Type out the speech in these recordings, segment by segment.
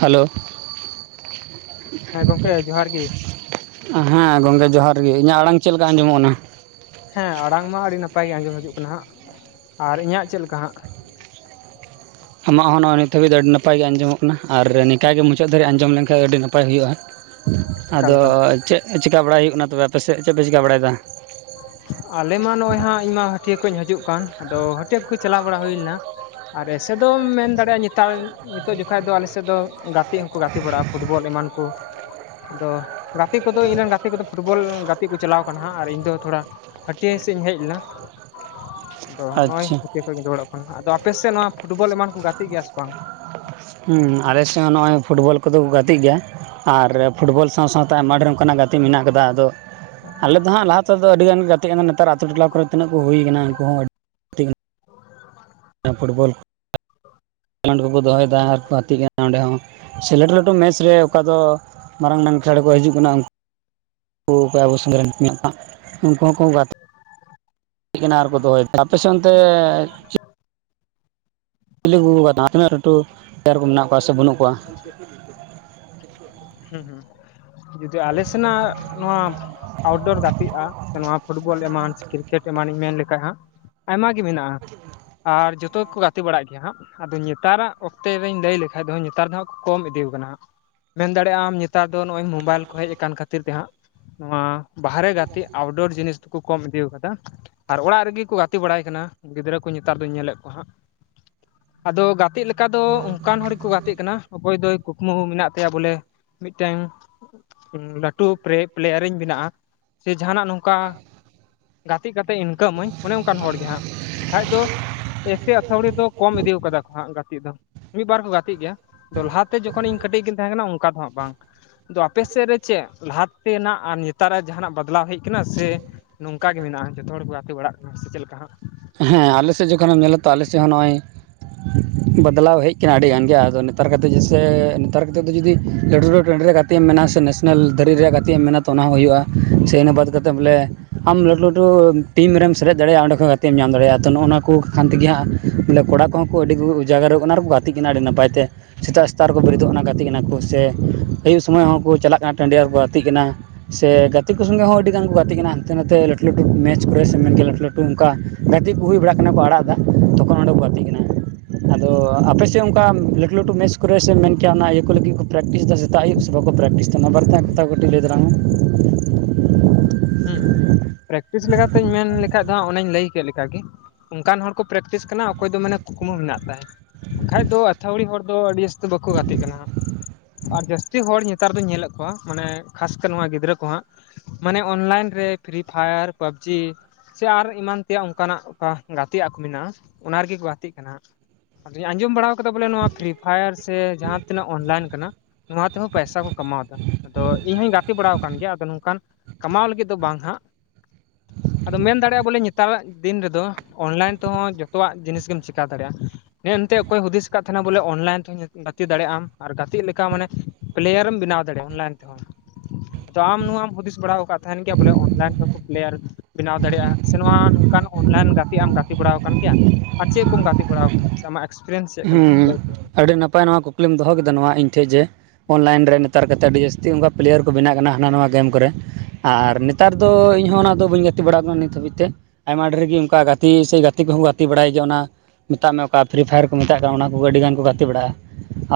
Hello ᱦᱮᱸ ᱜᱚᱢᱠᱮ ᱡᱚᱦᱟᱨ ᱜᱮ ᱦᱮᱸ ᱜᱚᱝᱠᱮ ᱡᱚᱦᱟᱨ ᱜᱮ ᱤᱧᱟᱹᱜ ᱟᱲᱟᱝ ᱪᱮᱫ ᱞᱮᱠᱟ ᱟᱸᱡᱚᱢᱚᱜ ᱠᱟᱱᱟ ᱦᱮᱸ ᱟᱲᱟᱝ ᱢᱟ ᱟᱹᱰᱤ ᱱᱟᱯᱟᱭ ᱜᱮ ᱟᱸᱡᱚᱢ ᱦᱤᱡᱩᱜ ᱠᱟᱱᱟ ᱦᱟᱸᱜ, ᱟᱨ ᱤᱧᱟᱹᱜ ᱪᱮᱫ ᱞᱮᱠᱟ ᱦᱟᱸᱜ? ᱟᱢᱟᱜ ᱦᱚᱸ ᱱᱚᱜᱼᱚᱭ ᱱᱤᱛ ᱦᱟᱹᱵᱤᱡ ᱟᱹᱰᱤ ᱱᱟᱯᱟᱭ ᱜᱮ ᱟᱸᱡᱚᱢᱚᱜ ᱠᱟᱱᱟ ᱵᱚᱦᱚ ᱱᱚᱭ ᱱᱤᱛ ᱦᱟᱹᱵᱤᱡ ᱫᱚ ᱟᱰᱤ ᱱᱟᱯᱟᱭ ᱜᱮ ᱟᱡᱚᱢᱚᱜ ᱠᱟᱱᱟ ᱟᱨ ᱱᱤᱝᱠᱟ ᱜᱮ ᱢᱩᱪᱟᱹᱫ ᱫᱷᱵᱤᱡ ᱟᱸᱡᱚᱢ ᱞᱮᱱᱠᱷᱟᱱ ᱟᱹᱰᱤ ᱱᱟᱯᱟᱭ ᱦᱩᱭᱩᱜᱼᱟ᱾ ᱚᱠᱟ ᱟᱫᱚ ᱞᱮᱠᱟ ᱪᱮᱫ ᱪᱤᱠᱟ ᱵᱟᱲᱟᱭ ᱦᱩᱭᱩᱜ ᱠᱟᱱᱟ, ᱟᱯᱮ ᱥᱮᱫ ᱪᱮᱫ ᱯᱮ ᱪᱤᱠᱟᱹ ᱵᱟᱲᱟᱭ ᱮᱫᱟ? ᱟᱞᱮ ᱢᱟ ᱱᱚᱜ-ᱚᱭ ᱦᱟᱜ ᱤᱧ ᱢᱟ ᱦᱟᱹᱴᱭᱟᱹ ᱠᱷᱚᱱᱤᱧ ᱦᱤᱡᱩᱜ ᱠᱟᱱ ᱟᱫᱚ ᱦᱟᱹᱴᱭᱟᱹ ᱠᱩ ᱪᱟᱞᱟᱣ ᱵᱟᱲᱟ ᱦᱩᱭ ᱞᱮᱱᱟ᱾ ᱟᱨ ᱮᱥᱮ ᱫᱚᱢ ᱢᱮᱱ ᱫᱟᱲᱮᱭᱟᱜᱼᱟ ᱱᱮᱛᱟᱨ ᱱᱤᱛᱚᱜ ᱡᱚᱠᱷᱟ ᱫᱚ ᱟᱞᱮ ᱥᱮᱫ ᱫᱚ ᱜᱟᱼᱼ ᱜᱟᱛᱮᱜ ᱦᱚᱸᱠᱚ ᱜᱟᱛᱮ ᱵᱟᱲᱟᱜ-ᱟ ᱯᱷᱩᱴᱵᱚᱞ ᱮᱢᱟᱱ ᱠᱚ ᱟᱫᱚ ᱜᱟᱛᱮ ᱠᱚᱫᱚ ᱤᱧᱨᱮᱱ ᱜᱟᱛᱮᱼᱼ ᱜᱟᱛᱮ ᱠᱚᱫᱚ ᱯᱷᱩᱴᱵᱚᱞ ᱜᱟᱛᱮ ᱠᱚ ᱪᱟᱞᱟᱣ ᱟᱠᱟᱱᱟ ᱦᱟᱸᱜ ᱟᱨ ᱤᱧ ᱫᱚᱼᱼ ᱛᱷᱚᱲᱟ ᱦᱟᱹᱴᱭᱟᱹ ᱥᱮᱫ ᱤᱧ ᱦᱮᱡ ᱞᱮᱱᱟ ᱟᱫᱚ ᱱᱚᱜᱼᱚᱭ ᱟᱪᱪᱷᱟ ᱠᱷᱚᱱᱤᱧ ᱨᱩᱟᱹᱲᱚᱜ ᱠᱟᱱᱟ, ᱟᱫᱚ ᱟᱯᱮᱥᱮᱫ ᱱᱚᱣᱟ ᱯᱷᱩᱴᱵᱚᱞ ᱮᱢᱟᱱ ᱠᱚ ᱜᱟᱛᱮᱜ ᱜᱮᱭᱟ ᱥᱮ ᱵᱟᱝ? ᱦᱮᱸ ᱟᱞᱮ ᱥᱮᱫ ᱦᱚᱸ ᱱᱚᱜ-ᱚᱭ ᱯᱷᱩᱴᱵᱚᱞ ᱠᱚᱫᱚ ᱠᱚ ᱜᱟᱛᱮᱜ ᱜᱮᱭᱟ ᱟᱨ ᱯᱷᱩᱴᱵᱚᱞᱼᱼ ᱥᱟᱶ ᱥᱟᱶᱛᱮ ᱟᱭᱢᱟ ᱰᱷᱮᱨ ᱚᱱᱠᱟᱱᱟᱜ ᱜᱟᱛᱮᱜ ᱢᱮᱱᱟᱜ ᱟᱠᱟᱫᱟ ᱟᱫᱚ ᱟᱞᱮ ᱫᱚ ᱦᱟᱸᱜ ᱞᱟᱦᱟ ᱛᱮ ᱫᱚ ᱟᱹᱰᱤ ᱜᱟᱱ ᱜᱟᱛᱮᱼᱼ ᱛᱮ ᱟᱱᱟᱱ ᱱᱮᱛᱟᱨ ᱟᱛᱳ ᱴᱚᱞᱟ ᱠᱚᱨᱮ ᱛᱤᱱᱟᱹᱜ ᱠᱚ ᱦᱩᱭ ᱟᱠᱟᱱᱟ ᱩᱱᱠᱩ ᱦᱚᱸ ᱟᱹᱰᱼᱼ ᱯᱷᱩᱴᱵᱚᱞ ᱠᱷᱮᱞᱳᱰ ᱠᱚᱠᱚ ᱫᱚᱦᱚ ᱭᱮᱫᱟ ᱟᱨ ᱠᱚ ᱟᱛᱮᱜ ᱠᱟᱱᱟ ᱚᱸᱰᱮ ᱦᱚᱸ ᱥᱮᱞᱮᱴᱟᱨ ᱫᱚ ᱢᱮᱪ ᱨᱮ ᱚᱠᱟ ᱫᱚ ᱢᱟᱨᱟᱝ ᱢᱮᱱ ᱠᱷᱮᱞᱟᱲ ᱠᱚ ᱦᱤᱡᱩᱜ ᱠᱟᱱᱟ ᱩᱱᱠᱩ ᱠᱚ ᱟᱵᱚ ᱥᱮᱸᱫᱽ ᱨᱮᱱ ᱠᱚ ᱢᱮᱜᱼᱼ ᱩᱱᱠᱩ ᱦᱚᱸᱠᱚ ᱜᱟᱛᱮ ᱠᱟᱱᱟ ᱟᱨᱠᱚ ᱫᱚᱦᱚᱭᱮᱫ ᱟᱯᱮ ᱥᱮᱫ ᱚᱱᱛᱮᱼᱼ ᱠᱤᱞᱤ ᱛᱤᱱᱟᱹᱜ [unintelligible] ᱞᱟᱹᱴᱩ ᱰᱟᱨ ᱠᱚ ᱢᱮᱱᱟᱜ ᱠᱚᱣᱟ ᱥᱮ ᱵᱟᱹᱱᱩᱜ ᱠᱚᱣᱟ [inaudible] ᱦᱩᱸ ᱦᱩᱸ, ᱡᱩᱫᱤ ᱟᱞᱮ ᱥᱮᱱᱟᱜ ᱱᱚᱣᱟ ᱟᱣᱴᱚᱨ ᱜᱟᱛᱮᱜᱼᱟ ᱥᱮ ᱱᱚᱣᱟ ᱯᱷᱩᱴᱵᱚᱞ ᱮᱢᱟᱱᱪᱼᱼ ᱠᱨᱤᱠᱮᱴ ᱮᱢᱟᱱᱤᱧ ᱢᱮᱱ ᱞᱮᱠᱷᱟᱡ ᱦᱟᱸᱜ ᱟᱭᱢᱟ ᱜᱮ ᱢᱮᱱᱟᱜᱼᱟ ᱟᱨ ᱡᱚᱛᱚ ᱜᱮᱠᱚ ᱜᱟᱛᱮ ᱵᱟᱲᱟᱜ ᱜᱮᱭᱟ ᱦᱟᱸᱜ᱾ ᱟᱫᱚ ᱱᱮᱛᱟᱨᱟᱜ ᱚᱠᱛᱮ ᱨᱮᱧ ᱞᱟᱹᱭ ᱞᱮᱠᱠᱷᱟᱡ ᱫᱚ ᱱᱮᱛᱟᱨ ᱫᱚ ᱦᱟᱸᱜ ᱠᱚ ᱠᱚᱢ ᱤᱫᱤ ᱠᱟᱱᱟ ᱦᱟᱸᱜ ᱢᱮᱱ ᱫᱟᱲᱮ ᱟᱢ ᱱᱮᱛᱟᱨ ᱫᱚ ᱱᱚᱜᱼᱚᱭ ᱢᱳᱵᱟᱭᱤᱞ ᱠᱚ ᱦᱮᱡ ᱟᱠᱟᱱ ᱠᱷᱟᱹᱛᱤᱨ ᱛᱮ ᱦᱟᱸᱜ ᱱᱚᱣᱟ ᱵᱟᱦᱨᱮ ᱜᱟᱛᱮ ᱟᱣᱰᱳᱨ ᱡᱤᱱᱤᱥ ᱠᱚ ᱠᱚᱢ ᱤᱫᱤᱣ ᱠᱟᱫᱟ ᱟᱨ ᱚᱲᱟᱜ ᱨᱮᱜᱮ ᱠᱚ ᱜᱟᱛᱮ ᱵᱟᱲᱟᱭ ᱠᱟᱱᱟ ᱜᱤᱫᱽᱨᱟᱹ ᱠᱚ ᱱᱮᱛᱟᱨ ᱫᱚᱧ ᱧᱮᱞᱮᱫ ᱠᱚᱣᱟ ᱦᱟᱸᱜ, ᱟᱫᱚ ᱜᱟᱛᱮᱜ ᱞᱮᱠᱟ ᱫᱚ ᱚᱱᱠᱟᱱ ᱦᱚᱲ ᱜᱮᱠᱚ ᱜᱟᱛᱮᱜ ᱠᱟᱱᱟ ᱚᱠᱚᱭ ᱫᱚᱭ ᱠᱩᱠᱢᱩ ᱢᱮᱱᱟᱜ ᱛᱮᱭᱟ ᱵᱚᱞᱮ ᱢᱤᱫᱴᱮᱝ ᱞᱟᱹᱴᱩ ᱯᱨᱮ ᱯᱞᱮᱭᱟᱨᱤᱧ ᱵᱮᱱᱟᱜ-ᱟ ᱥᱮ ᱡᱟᱦᱟᱱᱟᱜ ᱱᱚᱝᱠᱟ ᱜᱟᱛᱮ ᱠᱟᱛᱮ ᱤᱱᱠᱟᱜᱢᱟᱹᱧ ᱚᱱᱮ ᱚᱱᱠᱟᱱ ᱦᱚᱲ ᱜᱮ ᱦᱟᱸᱜ ᱵᱟᱠᱷᱟᱡ ᱫᱚ ᱮᱥᱮ ᱟᱹᱛᱷᱟᱣᱲᱤ ᱫᱚ ᱠᱚᱢ ᱤᱫᱤ ᱠᱟᱫᱟ ᱠᱚ ᱦᱟᱸᱜ ᱜᱟᱛᱮᱜ ᱫᱚ ᱢᱤᱫ ᱵᱟᱨ ᱠᱚ ᱜᱟᱛᱮᱜ ᱜᱮᱭᱟ᱾ ᱞᱟᱦᱟ ᱛᱮ ᱡᱚᱠᱷᱚᱱ ᱤᱧ ᱠᱟᱹᱴᱤᱡ [inaudible] ᱚᱱᱠᱟ ᱫᱚ ᱦᱟᱸᱜ ᱵᱟᱝ ᱛᱚ ᱟᱯᱮ ᱥᱮᱫ ᱨᱮ ᱪᱮᱫ ᱞᱟᱦᱟ ᱛᱮᱱᱟᱜ ᱟᱨ ᱱᱮᱛᱟᱨᱟᱜ ᱡᱟᱦᱟᱱᱟᱜ ᱪᱟᱞᱟᱣ ᱦᱮᱡ ᱠᱟᱱᱟ ᱥᱮ ᱱᱚᱝᱠᱟᱜ ᱜᱮ ᱢᱮᱱᱟᱜᱼᱟ ᱡᱚᱛᱚ ᱦᱚᱲ ᱠᱚ ᱜᱟᱛᱮ ᱵᱟᱲᱟᱜ ᱠᱟᱱᱟ ᱥᱮ ᱪᱮᱫ ᱞᱮᱠᱟ ᱦᱟᱸᱜ, ᱦᱮᱸ ᱟᱞᱮ ᱥᱮᱫ ᱡᱚᱠᱷᱚᱱᱮᱢ ᱧᱮᱞᱟ ᱛᱚ ᱟᱞᱮ ᱥᱮᱫ ᱦᱚᱸ ᱱᱚᱜᱼᱚᱭ ᱵᱟᱫᱞᱟᱣ ᱦᱮᱡ ᱠᱟᱱᱟ ᱟᱹᱰᱤ ᱜᱟᱱ ᱜᱮ ᱟᱫᱚ ᱱᱮᱛᱟᱨ ᱱᱮᱛᱟᱨ ᱠᱟᱛᱮ ᱫᱚ ᱡᱩᱫᱤ [unintelligible] ᱜᱟᱛᱮᱜ ᱮᱢ ᱢᱮᱱ ᱟ ᱥᱮ ᱱᱮᱥᱱᱮᱞ ᱨᱮᱭᱟᱜ ᱜᱟᱛᱮᱜ ᱮᱢ ᱢᱮᱱᱟ ᱛᱚ ᱚᱱᱟ ᱦᱚᱸ ᱦᱩᱭᱩᱜᱼᱟ ᱥᱮ ᱤᱱᱟᱹ ᱵᱟᱫᱽ ᱠᱟᱛᱮᱫ ᱵᱚᱞᱮ ᱟᱢ ᱞᱟᱹᱴᱷᱩ ᱞᱟᱹᱴᱩ ᱴᱤᱢ ᱨᱮᱢ ᱥᱮᱞᱮᱫ ᱫᱟᱲᱮᱭᱟᱜᱼᱟ ᱚᱸᱰᱮ ᱠᱷᱚᱡ ᱛᱮᱢ ᱧᱟᱢ ᱫᱟᱲᱮᱭᱟᱜᱼᱟ ᱛᱚ ᱱᱚᱜᱱᱚᱣᱟ ᱠᱩ ᱠᱷᱟᱱ ᱛᱮᱜᱮ ᱦᱟᱸᱜ ᱠᱚᱲᱟ ᱠᱚᱦᱚᱸ ᱠᱚ ᱟᱹᱰᱤ ᱠᱚ ᱡᱟᱜᱟᱨᱚᱜ ᱠᱟᱱᱟ ᱟᱨᱠᱚ ᱜᱟᱛᱮᱜ ᱠᱟᱱᱟ ᱟᱹᱰᱤ ᱱᱟᱯᱟᱭ ᱛᱮ᱾ ᱥᱮᱛᱟᱜ ᱥᱮᱛᱟᱜ ᱨᱮᱠᱚ ᱵᱮᱨᱮᱫᱚᱜ ᱜᱟᱛᱮᱜ ᱠᱟᱱᱟ ᱠᱚ ᱥᱮ ᱟᱹᱭᱩᱵ ᱥᱚᱢᱚᱭ ᱦᱚᱸᱠᱚ ᱪᱟᱞᱟᱜ ᱠᱟᱱᱟ ᱴᱟᱺᱰᱤ ᱟᱨ ᱠᱩ ᱜᱟᱛᱮᱜ ᱠᱟᱱᱟ᱾ ᱥᱮ ᱜᱟᱛᱮ ᱠᱚ ᱥᱚᱸᱜᱮ ᱦᱚᱸ ᱟᱹᱰᱤᱜᱟᱱ ᱠᱚ ᱜᱟᱛᱮᱜ ᱠᱟᱱᱟ ᱦᱟᱱᱛᱮ ᱱᱟᱛᱮ ᱞᱟᱹᱴᱩ ᱞᱟᱹᱴᱩ ᱢᱮᱪ ᱠᱚᱨᱮ ᱥᱮ ᱞᱟᱹᱴᱩ ᱞᱟᱹᱴᱩ ᱚᱝᱠᱟ ᱠᱟᱹᱴᱤᱡ ᱦᱩᱭ ᱵᱟᱲᱟᱜ ᱠᱟᱱᱟ ᱠᱚ ᱟᱲᱟᱜ ᱮᱫᱟ ᱛᱚᱠᱷᱚᱱ ᱚᱸᱰᱮ ᱠᱚ ᱜᱟᱛᱮᱜ ᱠᱟᱱᱟ᱾ ᱟᱫᱚ ᱟᱯᱮᱥᱮᱫ ᱚᱝᱠᱟ ᱞᱟᱹᱴᱩ ᱞᱟᱹᱴᱩ ᱢᱮᱪ ᱠᱚᱨᱮ ᱥᱮ ᱢᱮᱱ ᱠᱮᱭᱟ ᱚᱱᱟ ᱤᱭᱟᱹ ᱠᱚ ᱞᱟᱹᱜᱤᱫ ᱠᱚ ᱯᱨᱮᱠᱴᱤᱥ ᱮᱫᱟ ᱥᱮ ᱥᱮᱛᱟᱜ ᱟᱹᱭᱩᱵ ᱥᱮ ᱵᱟᱠᱚ ᱯᱨᱮᱠᱴᱤᱥ ᱵᱟᱨ [inaudible] ᱦᱩᱸ ᱦᱩᱸ ᱯᱨᱮᱠᱴᱤᱥ ᱞᱮᱠᱟᱛᱤᱧ ᱢᱮᱱ ᱞᱮᱠᱷᱟᱡ ᱫᱚ ᱦᱟᱸᱜ ᱚᱱᱮᱧ ᱞᱟᱹᱭ ᱠᱮᱫ ᱞᱮᱠᱟᱜᱮ ᱚᱱᱠᱟᱱ ᱦᱚᱲ ᱠᱚ ᱯᱨᱮᱠᱴᱤᱥ ᱠᱟᱱᱟ ᱚᱠᱚᱭ ᱫᱚ ᱢᱟᱱᱮ ᱠᱩᱠᱢᱩ ᱢᱮᱱᱟᱜ ᱛᱟᱭ ᱵᱟᱠᱷᱟᱡ ᱫᱚ ᱟᱹᱛᱷᱟᱣᱲᱤ ᱦᱚᱲ ᱫᱚ ᱟᱹᱰᱤ ᱵᱟᱠᱚ ᱜᱟᱛᱮᱜ ᱠᱟᱱᱟ ᱦᱟᱸᱜ ᱟᱨ ᱡᱟᱹᱥᱛᱤ ᱦᱚᱲ ᱱᱮᱛᱟᱨ ᱫᱩᱧ ᱧᱮᱞᱮᱫ ᱠᱚᱣᱟ ᱢᱟᱱᱮ ᱠᱷᱟᱥ ᱛᱮ ᱱᱚᱣᱟ ᱜᱤᱫᱽᱨᱟᱹ ᱠᱚ ᱦᱟᱸᱜ ᱢᱟᱱᱮ ᱚᱱᱞᱟᱭᱤᱱ ᱨᱮ ᱯᱷᱨᱤ ᱯᱷᱟᱭᱟᱨ ᱯᱟᱵᱽᱡᱤ ᱥᱮ ᱟᱨ ᱮᱢᱟᱱ ᱛᱮᱭᱟᱜ ᱚᱱᱠᱟᱱᱟᱜᱠᱟ ᱜᱟᱛᱮᱜ ᱠᱚ ᱢᱮᱱᱟᱜᱼᱟ ᱚᱱᱟ ᱨᱮᱜᱮ ᱠᱚ ᱜᱟᱛᱮᱜ ᱠᱟᱱᱟ᱾ ᱡᱮ ᱟᱸᱡᱚᱢ ᱵᱟᱲᱟ ᱠᱟᱫᱟ ᱵᱚᱞᱮ ᱱᱚᱣᱟ ᱯᱷᱨᱤ ᱯᱷᱟᱭᱟᱨ ᱥᱮ ᱡᱟᱦᱟᱸ ᱛᱤᱱᱟᱹᱜ ᱚᱱᱞᱟᱭᱤᱱ ᱠᱟᱱᱟ ᱱᱚᱣᱟ ᱛᱮᱦᱚᱸ ᱯᱚᱭᱥᱟ ᱠᱚ ᱠᱟᱢᱟᱣ ᱫᱟ ᱟᱫᱚ ᱤᱧ ᱦᱚᱧ ᱜᱟᱛᱮ ᱵᱟᱲᱟ ᱟᱠᱟᱱ ᱜᱮᱭᱟ ᱟᱫᱚ ᱱᱚᱝᱠᱟᱱ ᱠᱟᱢᱟᱣ ᱞᱟᱹᱜᱤᱫ ᱫᱚ ᱵᱟᱝ ᱦᱟᱸᱜ ᱟᱫᱚ ᱢᱮᱱ ᱫᱟᱲᱮᱭᱟᱜᱼᱟ ᱵᱚᱞᱮ ᱱᱮᱛᱟᱨᱟᱜ ᱫᱤᱱ ᱨᱮᱫᱚ ᱚᱱᱞᱟᱭᱤᱱ ᱛᱮᱦᱚᱸ ᱡᱷᱚᱛᱚᱣᱟᱜ ᱡᱤᱱᱤᱥ ᱜᱮᱢ ᱪᱮᱠᱟ ᱫᱟᱲᱮᱭᱟᱜᱼᱟ ᱦᱮᱸᱮᱱᱛᱮ ᱚᱠᱚᱭ ᱦᱩᱫᱤᱥ ᱟᱠᱟᱫ ᱛᱟᱦᱮᱱᱟ ᱵᱚᱞᱮ ᱚᱱᱞᱟᱭᱤᱱ ᱛᱮᱦᱚᱸ ᱜᱟᱛᱮᱜ ᱫᱟᱲᱮᱭᱟᱜ ᱟᱢ ᱟᱨ ᱜᱟᱛᱮᱜ ᱞᱮᱠᱟ ᱢᱟᱱᱮ ᱯᱮᱞᱭᱟᱨᱮᱢ ᱵᱮᱱᱟᱣ ᱫᱟᱲᱮᱭᱟᱜᱼᱟ ᱚᱱᱞᱟᱭᱤᱱ ᱛᱮᱦᱚᱸ ᱛᱚ ᱟᱢ ᱱᱚᱣᱟᱢ ᱦᱩᱫᱤᱥ ᱵᱟᱲᱟ ᱠᱟᱛᱷᱟ ᱛᱟᱦᱮᱱ ᱜᱮᱭᱟ ᱵᱚᱞᱮ ᱚᱱᱞᱟᱭᱤᱱ ᱛᱮᱦᱚᱸᱯᱮᱞᱭᱟᱨ ᱵᱮᱱᱟᱣ ᱫᱟᱲᱮᱭᱟᱜᱼᱟ ᱥᱮ ᱱᱚᱣᱟ ᱱᱚᱝᱠᱟᱱ ᱚᱱᱞᱟᱭᱤᱱ ᱜᱟᱛᱮᱜ ᱟᱢ ᱜᱟᱛᱮ ᱵᱟᱲᱟ ᱟᱠᱟᱱ ᱜᱮᱭᱟ ᱟᱨ ᱪᱮᱫ ᱠᱚᱢ ᱜᱟᱛᱮ ᱵᱟᱲᱟᱣ ᱟᱠᱟᱱᱟ ᱟᱢᱟᱜ ᱮᱠᱥᱯᱨᱤᱭᱮᱱᱥ ᱪᱮᱫ ᱠᱟ ᱱᱟᱦᱟᱜ ᱦᱩᱸ ᱞᱟᱹᱭ ᱢᱮ ᱟᱹᱰᱤ ᱱᱟᱯᱟᱭ ᱱᱚᱣᱟ ᱠᱚ ᱠᱩᱠᱞᱤᱢ ᱫᱚᱦᱚ ᱠᱮᱫᱟ ᱱᱚᱣᱟ ᱤᱧ ᱴᱷᱮᱱ ᱡᱮ ᱚᱱᱞᱟᱭᱤᱱ ᱨᱮ ᱱᱮᱛᱟᱨ ᱠᱟᱛᱮᱫ ᱟᱹᱰᱤ ᱡᱟᱹᱥᱛᱤ ᱚᱱᱠᱟ ᱯᱮᱞᱭᱟᱨ ᱠᱚ ᱵᱮᱱᱟᱜ ᱠᱟᱱᱟ ᱦᱟᱱᱟ ᱱᱚᱣᱟ ᱜᱮᱢ ᱠᱚᱨᱮ ᱟᱨ ᱱᱮᱛᱟᱨ ᱫᱚ ᱤᱧ ᱦᱚᱸ ᱚᱱᱟ ᱫᱚ ᱵᱟᱹᱧ ᱜᱟᱛᱮ ᱵᱟᱲᱟᱣ ᱟᱠᱟᱱᱟ ᱱᱤᱛ ᱦᱟᱹᱵᱤᱡ ᱛᱮ ᱟᱭᱢᱟ ᱰᱷᱮᱨ ᱜᱮ ᱚᱱᱠᱟ ᱜᱟᱛᱮ ᱥᱮ ᱜᱟᱛᱮ ᱠᱚᱦᱚᱸ ᱠᱚ ᱜᱟᱛᱮ ᱵᱟᱲᱟᱭ ᱜᱮᱭᱟ ᱚᱱᱟ ᱢᱮᱛᱟᱜ ᱢᱮ ᱚᱠᱟ ᱯᱷᱤᱨᱤ ᱯᱷᱟᱭᱟᱨ ᱢᱮᱛᱟᱜ ᱠᱟᱱᱟ ᱚᱱᱟ ᱠᱚ ᱟᱹᱰᱤ ᱜᱟᱱ ᱠᱚ ᱜᱟᱛᱮ ᱵᱟᱲᱟᱜᱼᱟ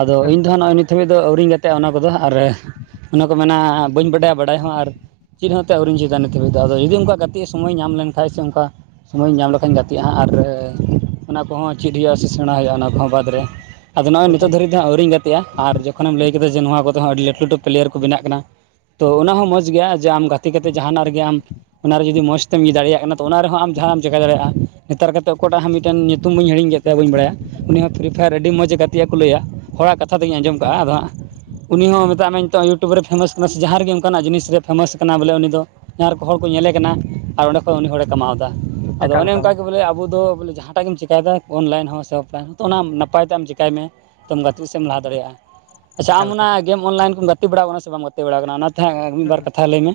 ᱟᱭᱫᱚ ᱤᱧᱫᱚ ᱱᱚᱜᱼᱚᱭ ᱱᱤᱛ ᱫᱷᱟᱹᱵᱤᱡ ᱫᱚ ᱟᱹᱣᱨᱤᱧ ᱜᱟᱛᱮᱜ-ᱟ ᱾ ᱚᱱᱟ ᱠᱚᱫᱚ ᱟᱨ ᱚᱱᱟ ᱠᱚ ᱢᱮᱱᱟ ᱵᱟᱹᱧ ᱵᱟᱰᱟᱭᱟ ᱵᱟᱰᱟᱭ ᱦᱚᱸ ᱟᱨ ᱪᱮᱫ ᱦᱚᱛᱚ ᱟᱹᱣᱨᱤᱢ ᱪᱮᱠᱟ ᱱᱤᱛᱚᱜ ᱨᱮᱫᱚ ᱟᱫᱚ ᱡᱩᱫᱤ ᱚᱱᱠᱟ ᱜᱟᱛᱮᱜ ᱥᱚᱢᱚᱭ ᱧᱟᱢ ᱞᱮᱱᱠᱷᱟᱱᱡ ᱥᱮ ᱚᱱᱠᱟ ᱥᱳᱢᱚᱭ ᱤᱧ ᱧᱟᱢ ᱞᱮᱠᱷᱟᱧ ᱜᱟᱛᱮᱜᱼᱟ ᱦᱟᱸᱜ ᱟᱨ ᱚᱱᱟ ᱠᱚᱦᱚᱸ ᱪᱮᱫ ᱦᱩᱭᱩᱜᱼᱟ ᱾ ᱥᱮᱟ ᱦᱩᱭᱩᱜᱼᱟ ᱚᱱᱟ ᱠᱚᱦᱚ ᱵᱟᱫᱽ ᱨᱮ ᱟᱫᱚ ᱢᱮ ᱱᱚᱜᱚᱭ ᱦᱮᱸ ᱮᱠᱟᱞ ᱱᱤᱛᱚᱜ ᱫᱷᱟᱨᱤᱡ ᱟᱹᱣᱨᱤᱧ ᱜᱟᱛᱮᱜᱼᱟ ᱟᱨ ᱡᱚᱠᱷᱚᱱ ᱮᱢ ᱞᱟᱹᱭ ᱠᱮᱫᱟ ᱡᱮ ᱱᱚᱣᱟ ᱠᱚᱛᱮ ᱦᱚᱸ ᱟᱹᱰᱤ ᱞᱟᱹᱴᱩ ᱞᱟᱹᱴᱩ ᱯᱮᱞᱭᱟᱨ ᱠᱚ ᱵᱮᱱᱟᱜ ᱠᱟᱱᱟ ᱛᱚ ᱚᱱᱟ ᱦᱚᱸ ᱢᱚᱸᱡᱽ ᱜᱮᱭᱟ ᱡᱮ ᱟᱢ ᱜᱟᱛᱮ ᱠᱟᱛᱮᱜ ᱡᱟᱦᱱᱟᱜ ᱨᱮᱜᱮ ᱟᱢ ᱚᱱᱟᱨᱮ ᱡᱩᱫᱤ ᱢᱚᱸᱡᱽ ᱛᱮᱢ ᱫᱟᱲᱮᱭᱟᱜ ᱠᱟᱱᱟ ᱚᱱᱟ ᱨᱮᱦᱚᱸ ᱟᱢ ᱡᱟᱦᱱᱟᱜ ᱮᱢ ᱪᱮᱠᱟ ᱫᱟᱲᱮᱭᱟᱜᱟ ᱱᱮᱛᱟᱨ ᱠᱟᱛᱮᱫ ᱚᱠᱟᱴᱟᱜ ᱦᱚᱸ ᱢᱤᱫᱴᱟᱱ ᱧᱩᱛᱩᱢ ᱦᱟᱹᱧ ᱦᱤᱲᱤᱧ ᱪᱮ ᱛᱟᱭᱟ ᱦᱩᱸ ᱵᱟᱹᱧ ᱵᱟᱲᱟᱭᱟ ᱩᱱᱤ ᱦᱚᱸ ᱯᱷᱤᱨᱤ ᱯᱷᱟᱭᱟᱨ ᱟᱹᱰᱤ ᱢᱚᱸᱡᱽ ᱮ ᱜᱟᱛᱮᱜᱼᱟ ᱠᱚ ᱞᱟᱹᱭᱟ ᱦᱚᱲᱟᱜ ᱠᱟᱛᱷᱟ ᱫᱚᱧ ᱟᱡᱚᱢ ᱦᱩᱸ ᱠᱟᱜᱼᱟ ᱟᱫᱚ ᱦᱟᱸᱜ ᱩᱱᱤ ᱦᱚᱸ ᱢᱮᱛᱟᱜ ᱢᱮ ᱱᱤᱛᱚᱜ ᱤᱭᱩᱴᱩᱵᱽ ᱨᱮ ᱯᱷᱮᱢᱟ ᱠᱟᱱᱟ ᱥᱮ ᱡᱟᱸᱦᱟ ᱨᱮᱜᱮ ᱚᱱᱠᱟᱱᱟᱜ ᱡᱤᱱᱤᱥ ᱨᱮ ᱯᱷᱮᱢᱟᱥ ᱠᱟᱱᱟ ᱵᱚᱞᱮ ᱩᱱᱤ ᱫᱚ ᱡᱟᱸᱦᱟ ᱨᱮᱠᱚ ᱦᱚᱲ ᱠᱚ ᱧᱮᱞᱮ ᱠᱟᱱᱟ ᱟᱨ ᱚᱸᱰᱮ ᱠᱷᱚᱱ ᱩᱱᱤ ᱦᱚᱲᱮ ᱠᱟᱢᱟᱣ ᱫᱟ ᱟᱫᱚ ᱮᱠᱟᱞ ᱚᱱᱮ ᱮᱠᱟᱞ ᱚᱱᱠᱟᱜᱮ ᱵᱚᱞᱮ ᱟᱵᱚᱫᱚ ᱵᱚᱞᱮ ᱡᱟᱸᱦᱟᱴᱟᱜ ᱜᱮᱢ ᱪᱤᱠᱟᱭᱮᱫᱟ ᱚᱱᱞᱟᱭᱤᱱ ᱦᱚᱸ ᱥᱮ ᱱᱤᱛᱚᱜ ᱚᱱᱟ ᱱᱟᱯᱟᱭᱛᱮ ᱟᱢ ᱪᱮᱠᱟᱹᱭ ᱢᱮ ᱛᱚ ᱜᱟᱛᱮᱜ ᱥᱮᱫ ᱮᱢ ᱞᱟᱦᱟ ᱫᱟᱲᱮᱭᱟᱜᱼᱟ ᱟᱪᱪᱷᱟ ᱟᱢ ᱮᱠᱟᱞ ᱚᱱᱟ ᱮᱠᱟᱞ ᱜᱮᱢ ᱚᱱᱞᱟᱭᱤᱱ ᱠᱚᱢ ᱜᱟᱛᱮ ᱵᱟᱲᱟᱣ ᱠᱟᱱᱟ ᱥᱮ ᱵᱟᱝ ᱜᱟᱛᱮ ᱵᱟᱲᱟᱣ ᱠᱟᱱᱟ ᱚᱱᱟᱛᱮ ᱦᱟᱸᱜ ᱦᱩᱸ ᱦᱩᱸ ᱢᱤᱫᱵᱟᱨ ᱠᱟᱛᱷᱟ ᱞᱟᱹᱭ ᱢᱮ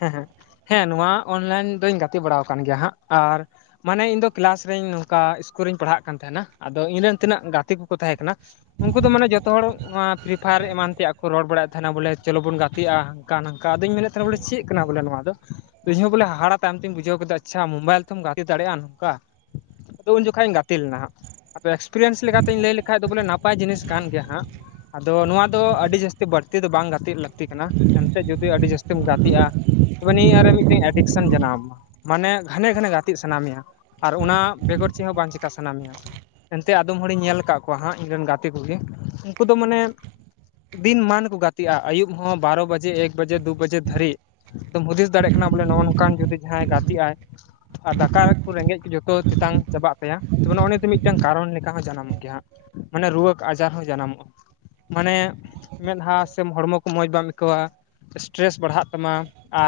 ᱦᱮᱸ ᱦᱮᱜᱸ ᱦᱮᱸ ᱱᱚᱣᱟ ᱚᱱᱞᱟᱭᱤᱱ ᱫᱚᱧ ᱜᱟᱛᱮ ᱵᱟᱲᱟ ᱟᱠᱟᱱ ᱜᱮᱭᱟ ᱦᱟᱸᱜ ᱟᱨ ᱢᱟᱱᱮ ᱤᱧ ᱫᱚ ᱠᱮᱞᱟᱥ ᱨᱮᱧ ᱱᱚᱝᱠᱟ ᱤᱥᱠᱩᱞ ᱨᱤᱧ ᱯᱟᱲᱦᱟᱜ ᱠᱟᱱ ᱛᱟᱦᱮᱸᱱᱟ ᱟᱫᱚ ᱤᱧ ᱨᱮᱱ ᱛᱤᱱᱟᱹᱜ ᱜᱟᱛᱮ ᱠᱩ ᱛᱟᱦᱮᱸ ᱠᱟᱱᱟ ᱩᱱᱠᱩ ᱫᱚ ᱢᱟᱱᱮ ᱡᱚᱛᱚ ᱦᱚᱲ ᱯᱷᱤᱨᱤ ᱯᱷᱟᱭᱟᱨ ᱮᱢᱟᱱ ᱛᱮᱭᱟᱜ ᱠᱚ ᱨᱚᱲ ᱵᱟᱲᱟᱭᱮᱫ ᱛᱟᱦᱮᱱᱟ ᱵᱚᱞᱮ ᱪᱚᱞᱚ ᱵᱚᱱ ᱜᱟᱛᱮᱜᱼᱟ ᱦᱝᱠᱟ ᱱᱟᱝᱠᱟ ᱟᱫᱚᱧ ᱢᱮᱱᱮᱫ ᱛᱟᱦᱮᱸᱱᱟ ᱵᱚᱞᱮ ᱪᱮᱫ ᱠᱟᱱᱟ ᱵᱚᱞᱮ ᱱᱚᱣᱟ ᱫᱚ ᱤᱧ ᱦᱚᱸ ᱵᱚᱞᱮ ᱦᱟᱲᱟᱜ ᱛᱟᱭᱚᱢ ᱛᱤᱧ ᱵᱩᱡᱷᱟᱹᱣ ᱠᱮᱫᱟ ᱟᱪᱪᱷᱟ ᱢᱳᱵᱟᱭᱤᱞ ᱛᱮᱦᱚᱢ ᱜᱟᱛᱮ ᱫᱟᱲᱮᱭᱟᱜᱼᱟ ᱱᱚᱝᱠᱟ ᱟᱫᱚ ᱩᱱ ᱡᱚᱠᱷᱚᱡ ᱤᱧ ᱜᱟᱛᱮ ᱞᱮᱱᱟ ᱦᱟᱸᱜ ᱟᱫᱚ ᱮᱠᱥᱯᱨᱤᱭᱮᱱᱥ ᱞᱮᱠᱟᱛᱤᱧ ᱞᱟᱹᱭ ᱞᱮᱠᱷᱟᱡ ᱫᱚ ᱵᱚᱞᱮ ᱱᱟᱯᱟᱭ ᱡᱤᱱᱤᱥ ᱠᱟᱱ ᱜᱮᱭᱟ ᱦᱟᱸᱜ ᱟᱫᱚ ᱱᱚᱣᱟ ᱫᱚ ᱟᱹᱰᱤ ᱡᱟᱹᱥᱛᱤ ᱵᱟᱹᱲᱛᱤ ᱫᱚ ᱵᱟᱝ ᱜᱟᱛᱮᱜ ᱞᱟᱹᱠᱛᱤ ᱠᱟᱱᱟ᱾ ᱮᱱᱛᱮ ᱡᱩᱫᱤ ᱟᱹᱰᱤ ᱡᱟᱹᱥᱛᱤᱢ ᱜᱟᱛᱮᱜᱼᱟ ᱛᱚᱵᱮ ᱱᱤᱭᱟᱹ ᱟᱨ ᱢᱤᱫᱴᱮᱱ ᱮᱰᱤᱠᱥᱮᱱ ᱡᱟᱱᱟᱢ ᱟᱢᱟ ᱢᱟᱱᱮ ᱜᱷᱟᱱᱮ ᱜᱷᱟᱱᱮ ᱜᱟᱛᱮᱜ ᱥᱟᱱᱟ ᱢᱮᱭᱟ ᱟᱨ ᱚᱱᱟ ᱵᱮᱜᱚᱨ ᱪᱮᱫ ᱦᱚᱸ ᱪᱮᱠᱟ ᱵᱟᱝ ᱥᱟᱱᱟ ᱢᱮᱭᱟ ᱮᱱᱛᱮᱜ ᱟᱫᱚᱢ ᱦᱚᱲᱤᱧ ᱧᱮᱞ ᱟᱠᱟᱫ ᱠᱚᱣᱟ ᱦᱟᱸᱜ ᱤᱧ ᱨᱮᱱ ᱜᱟᱛᱮ ᱠᱚᱜᱮ ᱩᱱᱠᱩ ᱫᱚ ᱢᱟᱱᱮ ᱫᱤᱱ ᱢᱟᱱ ᱠᱚ ᱜᱟᱛᱮᱜᱼᱟ ᱟᱹᱭᱩᱵ ᱦᱚᱸ ᱵᱟᱨᱚ ᱵᱟᱡᱮ ᱮᱠ ᱵᱟᱡᱮ ᱫᱩ ᱵᱟᱡᱮ ᱫᱷᱟᱹᱨᱤᱡ ᱟᱫᱚᱢ ᱦᱩᱫᱤᱥ ᱫᱟᱲᱮᱭᱟᱜ ᱠᱟᱱᱟ ᱵᱚᱞᱮ ᱱᱚᱜᱚ ᱱᱚᱝᱠᱟᱱ ᱡᱩᱫᱤ ᱡᱟᱦᱟᱸᱭ ᱜᱟᱛᱮᱜᱼ ᱟᱭ ᱟᱨ ᱫᱟᱠᱟ ᱠᱚ ᱨᱮᱸᱜᱮᱡ ᱡᱚᱛᱚ ᱛᱮᱛᱟᱝ ᱪᱟᱵᱟᱜ ᱠᱟᱱᱟ᱾ ᱟᱯᱮᱭᱟ ᱛᱚᱵᱮ ᱱᱚᱜᱚ ᱱᱤᱭᱟ ᱛᱮ ᱢᱤᱫᱴᱟᱝ ᱠᱟᱨᱚᱱ ᱞᱮᱠᱟ ᱦᱚᱸ ᱡᱟᱱᱟᱢᱚᱜ ᱜᱮᱭᱟ ᱦᱟᱸᱜ ᱢᱟᱱᱮ ᱨᱳᱠ ᱟᱡᱟᱨ ᱦᱚᱸ ᱡᱟᱱᱟᱢᱚᱜᱼᱟ᱾ ᱢᱟᱱᱮ ᱢᱮᱫᱦᱟ ᱥᱮ ᱦᱚᱲᱢᱚ ᱠᱚ ᱢᱚᱸᱡᱽ ᱵᱟᱢ ᱟᱹᱭᱠᱟᱹᱣᱟ ᱥᱴᱨᱮᱥ ᱵᱟᱹᱲᱦᱟᱜ ᱛᱟᱢᱟ